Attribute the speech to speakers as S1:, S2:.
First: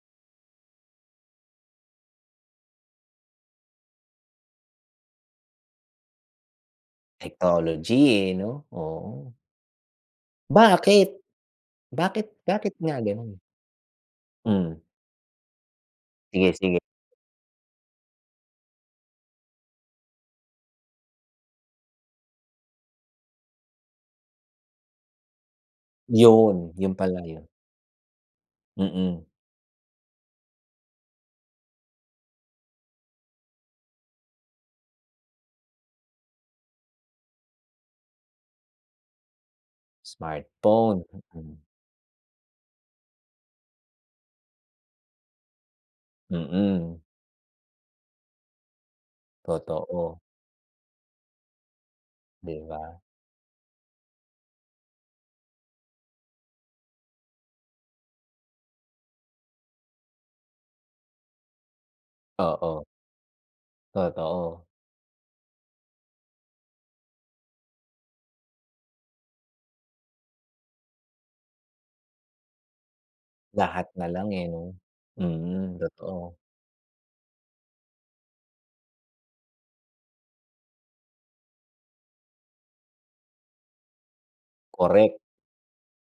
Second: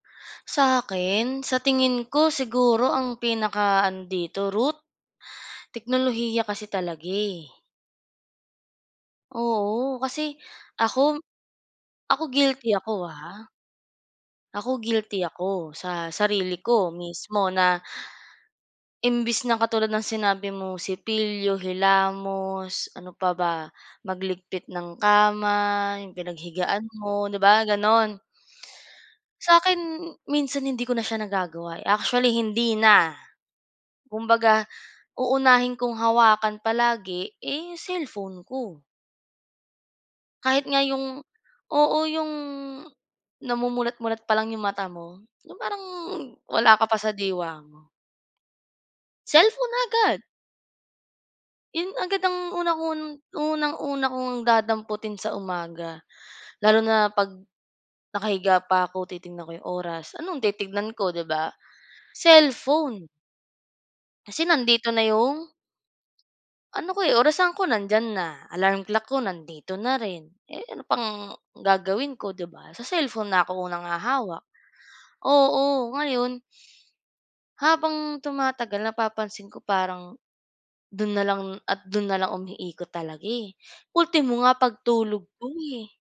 S1: Sa'kin sa tingin ko siguro ang pinaka-ano dito root, teknolohiya kasi talaga eh.
S2: Technology eh, 'no, oo.
S1: Oo, kasi
S2: Bakit?
S1: ako ako
S2: bakit
S1: guilty
S2: bakit nga
S1: ako
S2: ganun?
S1: ha.
S2: Hmm.
S1: Ako guilty ako sa
S2: Sige,
S1: sarili
S2: sige.
S1: ko mismo na. Imbes na katulad ng sinabi mo sipilyo, hilamos ano pa ba magligpit ng kama, yung
S2: Yun,
S1: pinaghigaan
S2: yun pala
S1: mo 'di
S2: yun.
S1: ba, ganon.
S2: Mm.
S1: Sa'kin minsan hindi ko na siya nagagawa, actually hindi na kumbaga uunahin kong hawakan palagi eh, cellphone ko. Kahit nga
S2: Smartphone.
S1: 'yong
S2: Mm.
S1: oo 'yong namumulat-mulat pa lang 'yong mata mo 'yong parang wala ka pa
S2: Mm.
S1: sa diwa mo. Cellphone
S2: Totoo.
S1: agad. Yon agad ang
S2: Di ba?
S1: unang-un unang-una ko ngang dadamputin sa umaga lalo na 'pag nakahiga pa ako titingnan ko 'yong oras anong titingnan ko 'di ba?
S2: Oo.
S1: Cellphone. Kasi
S2: Totoo.
S1: nandito na yung? Ano ko eh, orasan ko nandiyan na, alarm clock ko nandito na rin, eh, ano pang gagawin ko 'di ba sa cellphone na ako unang
S2: Lahat nalang
S1: hahawak.
S2: eh, 'no. Mhm,
S1: Oo,
S2: totoo.
S1: ngayon habang tumatagal napapansin ko parang dun na lang at dun na lang umiikot talaga, eh, ultimo nga
S2: Korek.
S1: pagtulog ko eh.